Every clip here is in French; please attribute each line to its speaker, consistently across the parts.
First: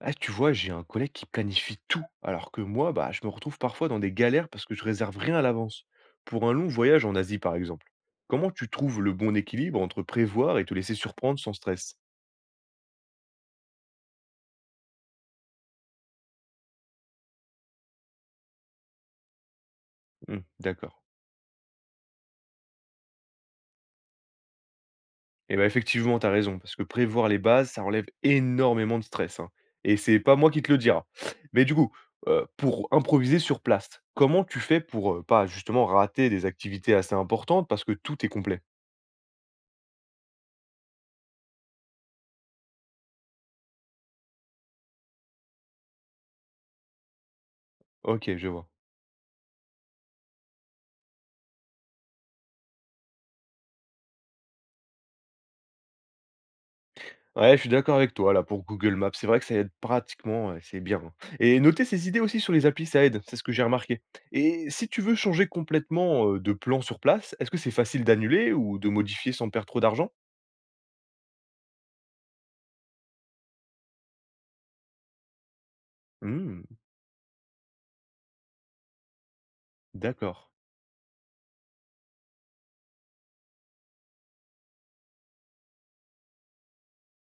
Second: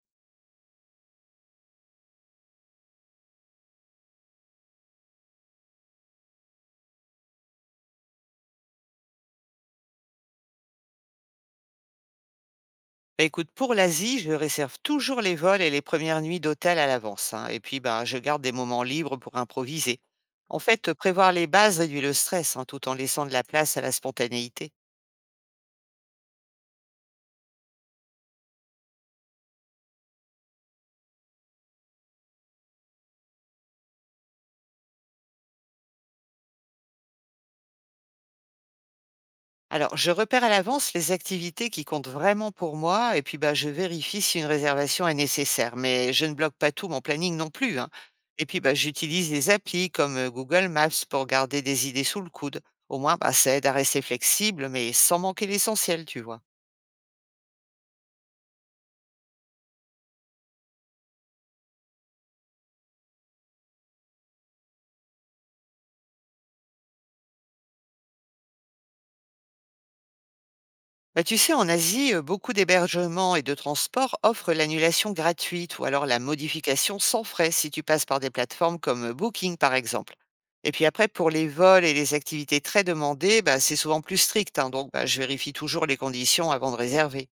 Speaker 1: Ah, tu vois, j'ai un collègue qui planifie tout, alors que moi, bah, je me retrouve parfois dans des galères parce que je réserve rien à l'avance. Pour un long voyage en Asie, par exemple, comment tu trouves le bon équilibre entre prévoir et te laisser surprendre sans stress?
Speaker 2: Bah, écoute, pour l'Asie, je réserve toujours les vols et les premières nuits d'hôtel à l'avance, hein. Et puis, bah, je garde des moments libres pour improviser.
Speaker 1: Hmm,
Speaker 2: En fait,
Speaker 1: d'accord.
Speaker 2: prévoir les bases réduit le stress, hein, tout en laissant de la place à la spontanéité.
Speaker 1: Et bah, effectivement, t'as raison, parce que prévoir les bases, ça enlève énormément de stress, hein. Et c'est pas moi qui te le dira. Mais du coup, pour improviser sur place, comment tu fais pour pas justement rater des activités assez importantes parce que tout est complet?
Speaker 2: Alors, je repère à l'avance les activités qui comptent vraiment pour moi, et puis bah, je vérifie si une réservation est nécessaire. Mais je ne bloque pas tout mon planning non plus, hein.
Speaker 1: Ok,
Speaker 2: Et
Speaker 1: je
Speaker 2: puis,
Speaker 1: vois.
Speaker 2: bah, j'utilise des applis comme Google Maps pour garder des idées sous le coude. Au moins, bah, ça aide à rester flexible, mais sans manquer l'essentiel, tu vois.
Speaker 1: Ouais, je suis d'accord avec toi là pour Google Maps. C'est vrai que ça aide pratiquement, ouais, c'est bien, hein. Et noter ses idées aussi sur les applis, ça aide, c'est ce que j'ai remarqué. Et si tu veux changer complètement de plan sur place, est-ce que c'est facile d'annuler ou de modifier sans perdre trop d'argent?
Speaker 2: Bah, tu sais, en Asie, beaucoup d'hébergements et de transports offrent l'annulation gratuite ou alors la
Speaker 1: Hmm,
Speaker 2: modification sans frais si tu passes par des plateformes comme Booking, par exemple.
Speaker 1: d'accord.
Speaker 2: Et puis après, pour les vols et les activités très demandées, bah, c'est souvent plus strict, hein, donc, bah, je vérifie toujours les conditions avant de réserver.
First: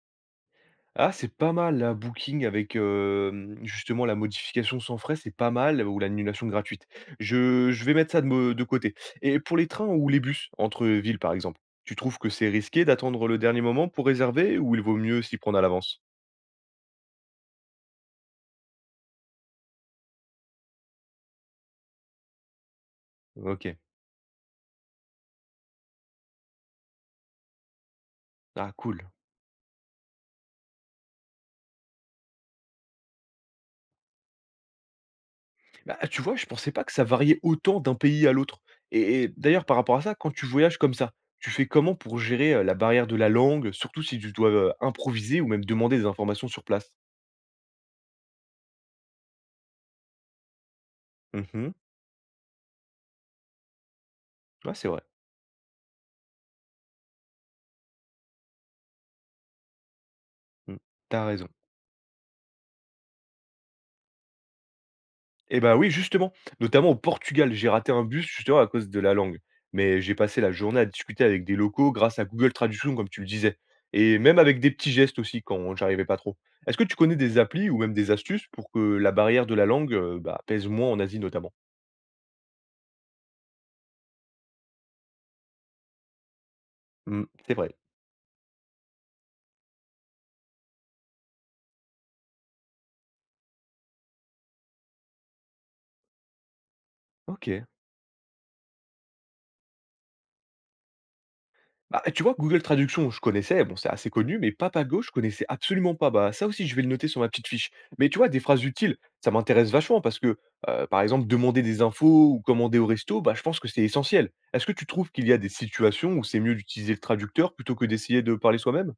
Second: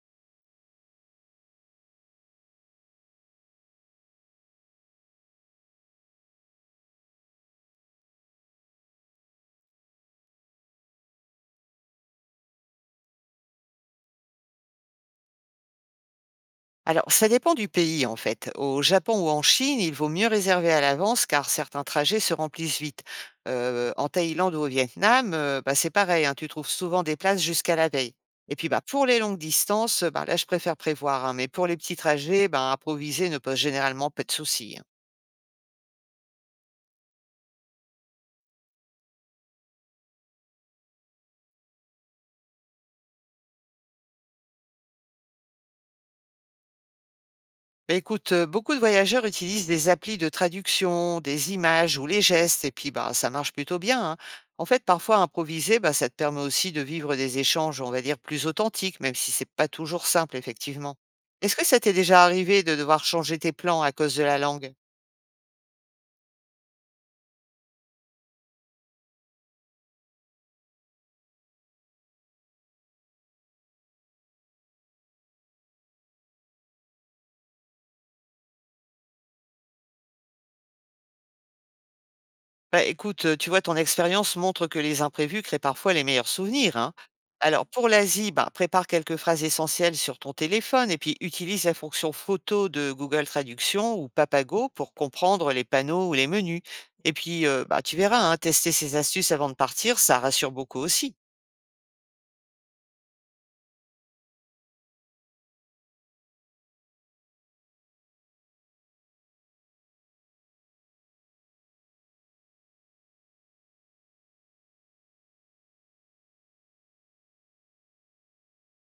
Speaker 1: Ah, c'est pas mal la Booking avec justement la modification sans frais, c'est pas mal, ou l'annulation gratuite. Je vais mettre ça de, de côté. Et pour les trains ou les bus entre villes par exemple, tu trouves que c'est risqué d'attendre le dernier moment pour réserver ou il vaut mieux s'y prendre à l'avance?
Speaker 2: Alors, ça dépend du pays en fait. Au Japon ou en Chine, il vaut mieux réserver à l'avance car certains trajets se remplissent vite.
Speaker 1: OK.
Speaker 2: En Thaïlande ou au Vietnam, bah, c'est pareil, hein, tu trouves souvent des places jusqu'à la veille. Et puis
Speaker 1: Ah
Speaker 2: bah, pour
Speaker 1: cool.
Speaker 2: les longues distances, bah, là je préfère prévoir, hein, mais pour les petits trajets, bah, improviser ne pose généralement pas de soucis, hein.
Speaker 1: Bah, tu vois, je pensais pas que ça variait autant d'un pays à l'autre. Et d'ailleurs, par rapport à ça, quand tu voyages comme ça, tu fais comment pour gérer, la barrière de la langue, surtout si tu dois, improviser ou même demander des informations sur place?
Speaker 2: Bah, écoute, beaucoup de voyageurs utilisent des applis de traduction, des
Speaker 1: Mmh.
Speaker 2: images ou les gestes et puis, bah, ça marche plutôt bien, hein. En
Speaker 1: Ouais,
Speaker 2: fait,
Speaker 1: c'est vrai.
Speaker 2: parfois improviser, bah, ça te permet aussi de vivre des échanges, on va dire, plus authentiques, même si c'est pas toujours simple,
Speaker 1: Mmh.
Speaker 2: effectivement.
Speaker 1: Tu raison.
Speaker 2: Est-ce que ça t'est déjà arrivé de devoir changer tes plans à cause de la langue?
Speaker 1: Eh bah, oui, justement, notamment au Portugal, j'ai raté un bus justement à cause de la langue. Mais j'ai passé la journée à discuter avec des locaux grâce à Google Traduction, comme tu le disais. Et même avec des petits gestes aussi quand j'arrivais pas trop. Est-ce que tu connais des applis ou même des astuces pour que la barrière de la langue bah, pèse moins en Asie notamment?
Speaker 2: Bah, écoute, tu vois, ton expérience montre que les imprévus créent parfois les meilleurs souvenirs, hein.
Speaker 1: Hmm, c'est
Speaker 2: Alors
Speaker 1: vrai.
Speaker 2: pour l'Asie, ben, prépare quelques phrases essentielles sur ton téléphone et puis utilise la fonction photo de Google Traduction ou Papago pour comprendre les panneaux ou les menus. Et puis,
Speaker 1: Ok.
Speaker 2: bah, tu verras, hein, tester ces astuces avant de partir, ça rassure beaucoup aussi.
Speaker 1: Bah, tu vois, Google Traduction, je connaissais, bon, c'est assez connu, mais Papago, je connaissais absolument pas. Bah, ça aussi, je vais le noter sur ma petite fiche. Mais tu vois, des phrases utiles, ça m'intéresse vachement parce que, par exemple, demander des infos ou commander au resto, bah, je pense que c'est essentiel. Est-ce que tu trouves qu'il y a des situations où c'est mieux d'utiliser le traducteur plutôt que d'essayer de parler soi-même?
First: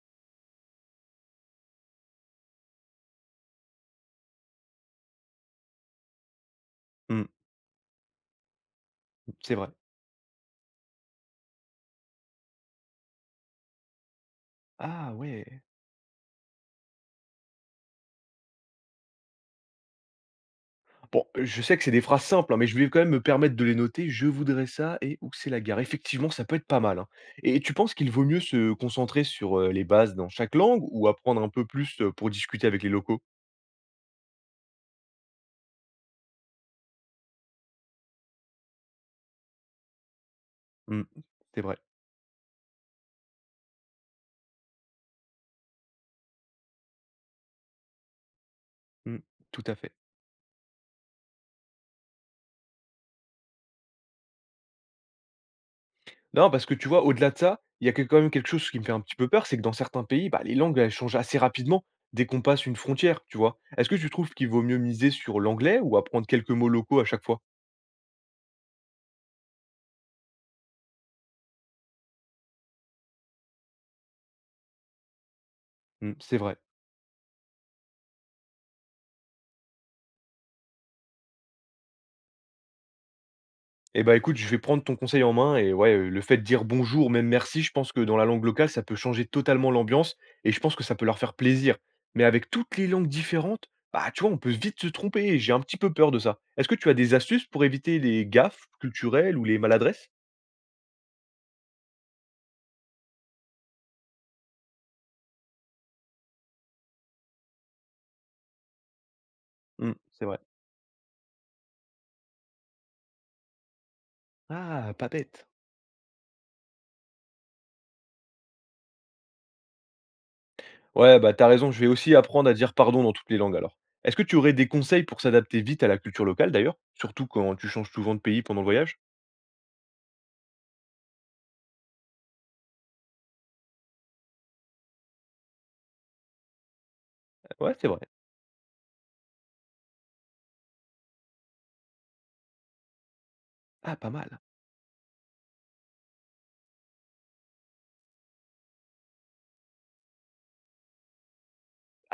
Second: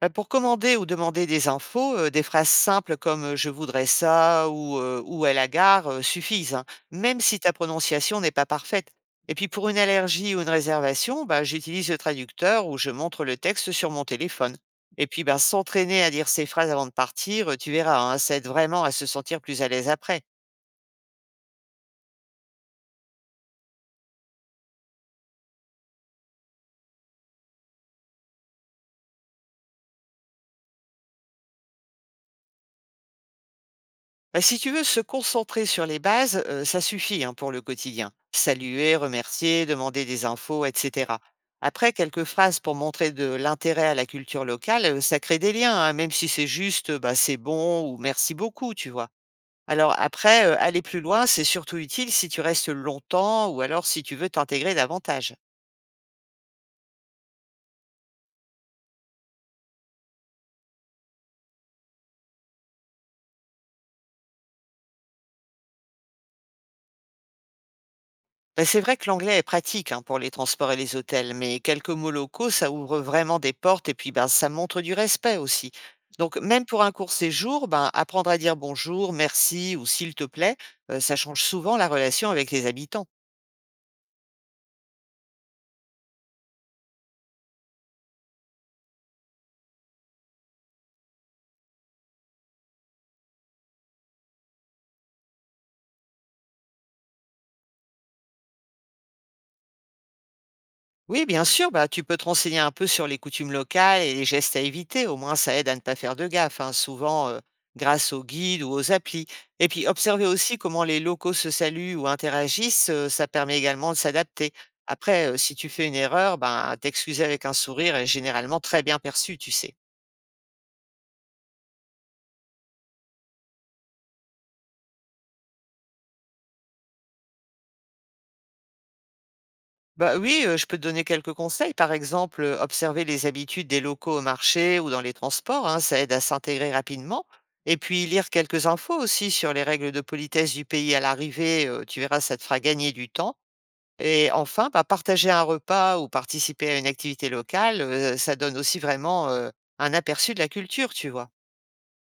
Speaker 2: Bah, pour commander ou demander des infos, des phrases simples comme: «Je voudrais ça» ou: «Où est la gare?» Suffisent, hein, même
Speaker 1: Hmm,
Speaker 2: si ta prononciation n'est pas parfaite. Et puis
Speaker 1: c'est
Speaker 2: pour
Speaker 1: vrai.
Speaker 2: une allergie ou une réservation, bah, j'utilise le traducteur ou je montre le texte sur mon téléphone. Et
Speaker 1: Ah
Speaker 2: puis, bah,
Speaker 1: ouais.
Speaker 2: s'entraîner à dire ces phrases avant de partir, tu verras, hein, ça aide vraiment à se sentir plus à l'aise après.
Speaker 1: Bon, je sais que c'est des phrases simples, hein, mais je vais quand même me permettre de les noter. Je voudrais ça et où que c'est la gare. Effectivement, ça peut être pas mal, hein. Et tu penses qu'il vaut mieux se concentrer sur les bases dans chaque langue ou apprendre un peu plus pour discuter avec les locaux?
Speaker 2: Bah, si tu veux se concentrer sur les bases, ça suffit, hein, pour le quotidien. Saluer, remercier, demander des infos,
Speaker 1: Mm,
Speaker 2: etc.
Speaker 1: c'est vrai.
Speaker 2: Après, quelques phrases pour montrer de l'intérêt à la culture locale, ça crée des liens, hein, même si c'est juste bah, c'est bon ou merci beaucoup, tu vois.
Speaker 1: Mm, tout à fait.
Speaker 2: Alors après, aller plus loin, c'est surtout utile si tu restes longtemps ou alors si tu veux t'intégrer davantage.
Speaker 1: Non, parce que tu vois, au-delà de ça, il y a quand même quelque chose qui me fait un petit peu peur, c'est que dans certains pays, bah, les langues elles changent assez rapidement dès qu'on passe une frontière, tu vois. Est-ce que tu trouves qu'il vaut mieux miser sur l'anglais ou apprendre quelques mots locaux à chaque fois?
Speaker 2: Ben c'est vrai que l'anglais est pratique, hein, pour les transports et les hôtels, mais quelques mots locaux, ça ouvre vraiment des portes et puis ben, ça montre du respect aussi.
Speaker 1: Mm,
Speaker 2: Donc
Speaker 1: c'est vrai.
Speaker 2: même pour un court séjour, ben, apprendre à dire bonjour, merci ou s'il te plaît, ça change souvent la relation avec les habitants.
Speaker 1: Eh bah, écoute, je vais prendre ton conseil en main et ouais, le fait de dire «bonjour», même «merci», je pense que dans la langue locale, ça peut changer totalement l'ambiance et je pense que ça peut leur faire plaisir. Mais avec toutes les langues différentes, bah, tu vois, on peut vite se tromper et j'ai un petit peu peur de ça. Est-ce que tu as des astuces pour éviter les gaffes culturelles ou les maladresses?
Speaker 2: Oui, bien sûr, bah, tu peux te renseigner un peu sur les coutumes locales et les gestes à éviter. Au moins, ça aide à ne pas faire de gaffe, hein, souvent grâce aux guides ou aux applis. Et puis,
Speaker 1: Mmh, c'est
Speaker 2: observer
Speaker 1: vrai.
Speaker 2: aussi comment les locaux se saluent ou interagissent, ça permet également de s'adapter.
Speaker 1: Ah, pas
Speaker 2: Après,
Speaker 1: bête.
Speaker 2: si tu fais une erreur, ben, t'excuser avec un sourire est généralement très bien perçu, tu sais.
Speaker 1: Ouais, bah, t'as raison, je vais aussi apprendre à dire «pardon» dans toutes les langues alors. Est-ce que tu aurais des conseils pour s'adapter vite à la culture locale d'ailleurs? Surtout quand tu changes souvent de pays pendant le voyage?
Speaker 2: Bah oui, je peux te donner quelques conseils. Par exemple, observer les habitudes des locaux au marché ou dans les transports, hein, ça aide à s'intégrer rapidement.
Speaker 1: Ouais,
Speaker 2: Et
Speaker 1: c'est vrai.
Speaker 2: puis lire quelques infos aussi sur les règles de politesse du pays à l'arrivée, tu verras, ça te fera gagner du temps.
Speaker 1: Ah, pas mal.
Speaker 2: Et enfin, bah, partager un repas ou participer à une activité locale, ça donne aussi vraiment, un aperçu de la culture, tu vois?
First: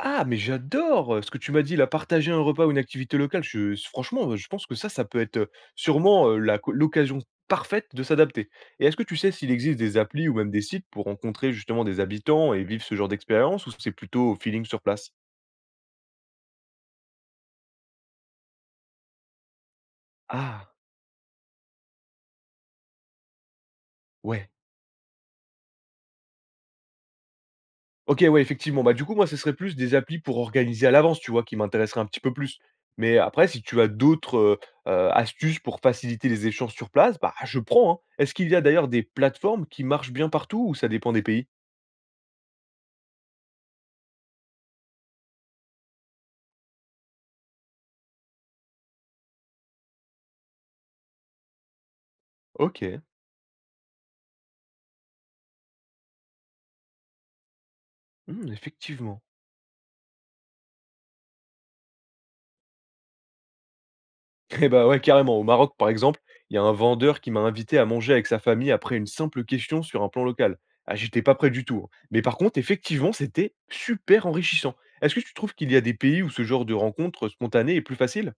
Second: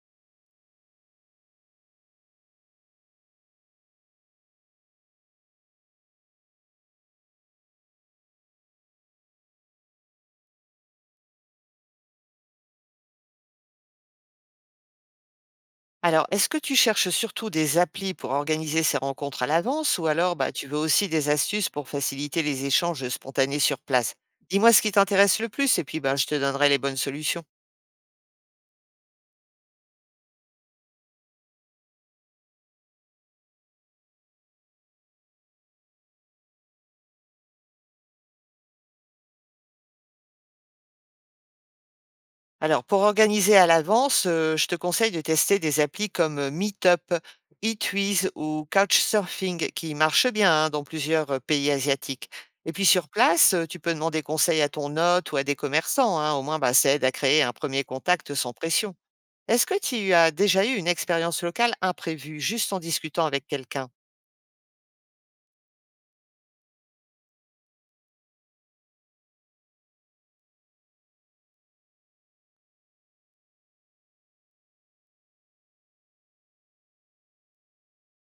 Speaker 1: Ah, mais j'adore, ce que tu m'as dit là, partager un repas ou une activité locale, je franchement, je pense que ça peut être, sûrement, la co l'occasion parfaite de s'adapter. Et est-ce que tu sais s'il existe des applis ou même des sites pour rencontrer justement des habitants et vivre ce genre d'expérience ou c'est plutôt au feeling sur place?
Speaker 2: Alors, est-ce que tu cherches surtout des applis pour organiser ces rencontres à l'avance ou alors bah, tu
Speaker 1: Ah,
Speaker 2: veux aussi des astuces pour faciliter les échanges spontanés sur place?
Speaker 1: ouais.
Speaker 2: Dis-moi ce qui t'intéresse le plus et puis bah, je te donnerai les bonnes solutions.
Speaker 1: OK, ouais, effectivement. Bah, du coup, moi, ce serait plus des applis pour organiser à l'avance, tu vois, qui m'intéresseraient un petit peu plus. Mais après, si tu as d'autres, astuces pour faciliter les échanges sur place, bah, je prends, hein. Est-ce qu'il y a d'ailleurs des plateformes qui marchent bien partout ou ça dépend des pays?
Speaker 2: Alors, pour organiser à l'avance, je te conseille de tester des applis comme Meetup, eTwiz ou Couchsurfing qui marchent bien, hein, dans plusieurs pays asiatiques. Et puis
Speaker 1: OK,
Speaker 2: sur place, tu peux demander conseil à ton hôte ou à des commerçants, hein. Au moins, bah, ça aide à créer un premier contact
Speaker 1: mmh,
Speaker 2: sans pression.
Speaker 1: effectivement.
Speaker 2: Est-ce que tu as déjà eu une expérience locale imprévue, juste en discutant avec quelqu'un?
Speaker 1: Eh bah, ouais, carrément. Au Maroc, par exemple, il y a un vendeur qui m'a invité à manger avec sa famille après une simple question sur un plan local. Ah, j'étais pas prêt du tout, hein. Mais par contre, effectivement, c'était super enrichissant. Est-ce que tu trouves qu'il y a des pays où ce genre de rencontre spontanée est plus facile?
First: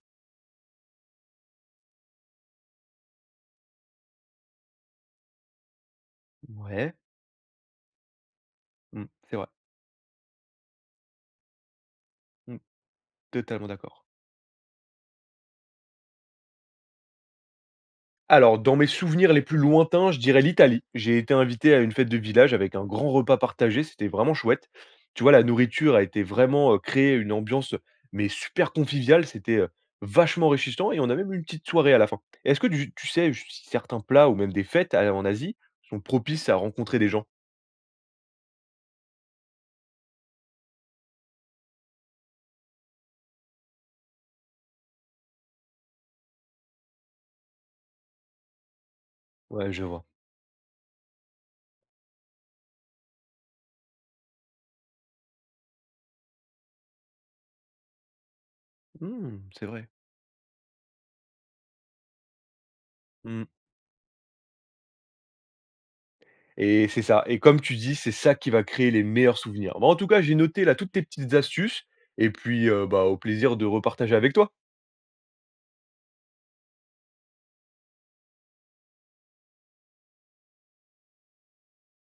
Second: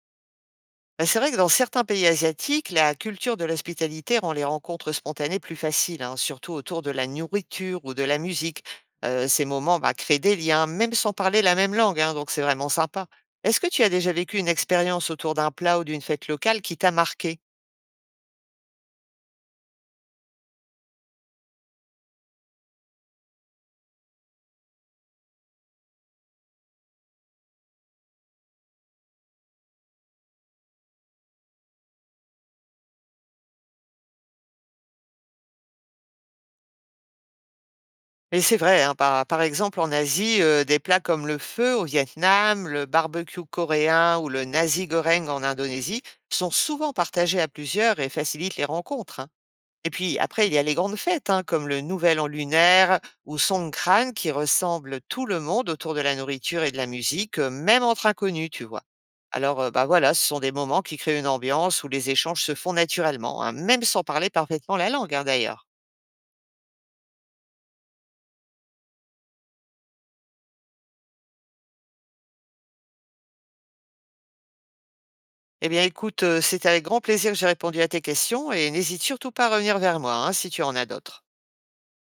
Speaker 2: Bah, c'est vrai que dans certains pays asiatiques, la culture de l'hospitalité rend les rencontres spontanées plus faciles, hein, surtout autour de
Speaker 1: Ouais,
Speaker 2: la nourriture ou de la musique.
Speaker 1: mmh,
Speaker 2: Euh,
Speaker 1: c'est
Speaker 2: ces
Speaker 1: vrai.
Speaker 2: moments bah, créent des liens, même sans parler la même langue, hein, donc c'est
Speaker 1: Mmh,
Speaker 2: vraiment sympa. Est-ce
Speaker 1: totalement
Speaker 2: que tu as
Speaker 1: d'accord.
Speaker 2: déjà vécu une expérience autour d'un plat ou d'une fête locale qui t'a marqué?
Speaker 1: Alors, dans mes souvenirs les plus lointains, je dirais l'Italie. J'ai été invité à une fête de village avec un grand repas partagé, c'était vraiment chouette. Tu vois, la nourriture a été vraiment créée une ambiance mais super conviviale, c'était vachement enrichissant et on a même eu une petite soirée à la fin. Est-ce que tu sais si certains plats ou même des fêtes en Asie sont propices à rencontrer des gens?
Speaker 2: Et c'est vrai, hein, par exemple en Asie, des plats comme le feu au Vietnam, le barbecue coréen ou le nasi goreng en Indonésie sont souvent partagés à plusieurs et facilitent les rencontres, hein.
Speaker 1: Ouais, je
Speaker 2: Et
Speaker 1: vois.
Speaker 2: puis après, il y a les grandes fêtes, hein, comme le Nouvel An lunaire ou Songkran qui ressemblent tout le monde autour de la nourriture et de la musique, même entre inconnus, tu vois?
Speaker 1: Mmh,
Speaker 2: Alors,
Speaker 1: c'est
Speaker 2: bah,
Speaker 1: vrai.
Speaker 2: voilà, ce sont des moments qui créent une ambiance où les échanges se font naturellement, hein, même sans parler parfaitement la langue, hein, d'ailleurs.
Speaker 1: Et c'est ça. Et comme tu dis, c'est ça qui va créer les meilleurs souvenirs. Bah, en tout cas, j'ai noté là toutes tes petites astuces et puis, bah, au plaisir de repartager avec toi.
Speaker 2: Eh bien, écoute, c'est avec grand plaisir que j'ai répondu à tes questions et n'hésite surtout pas à revenir vers moi, hein, si tu en as d'autres.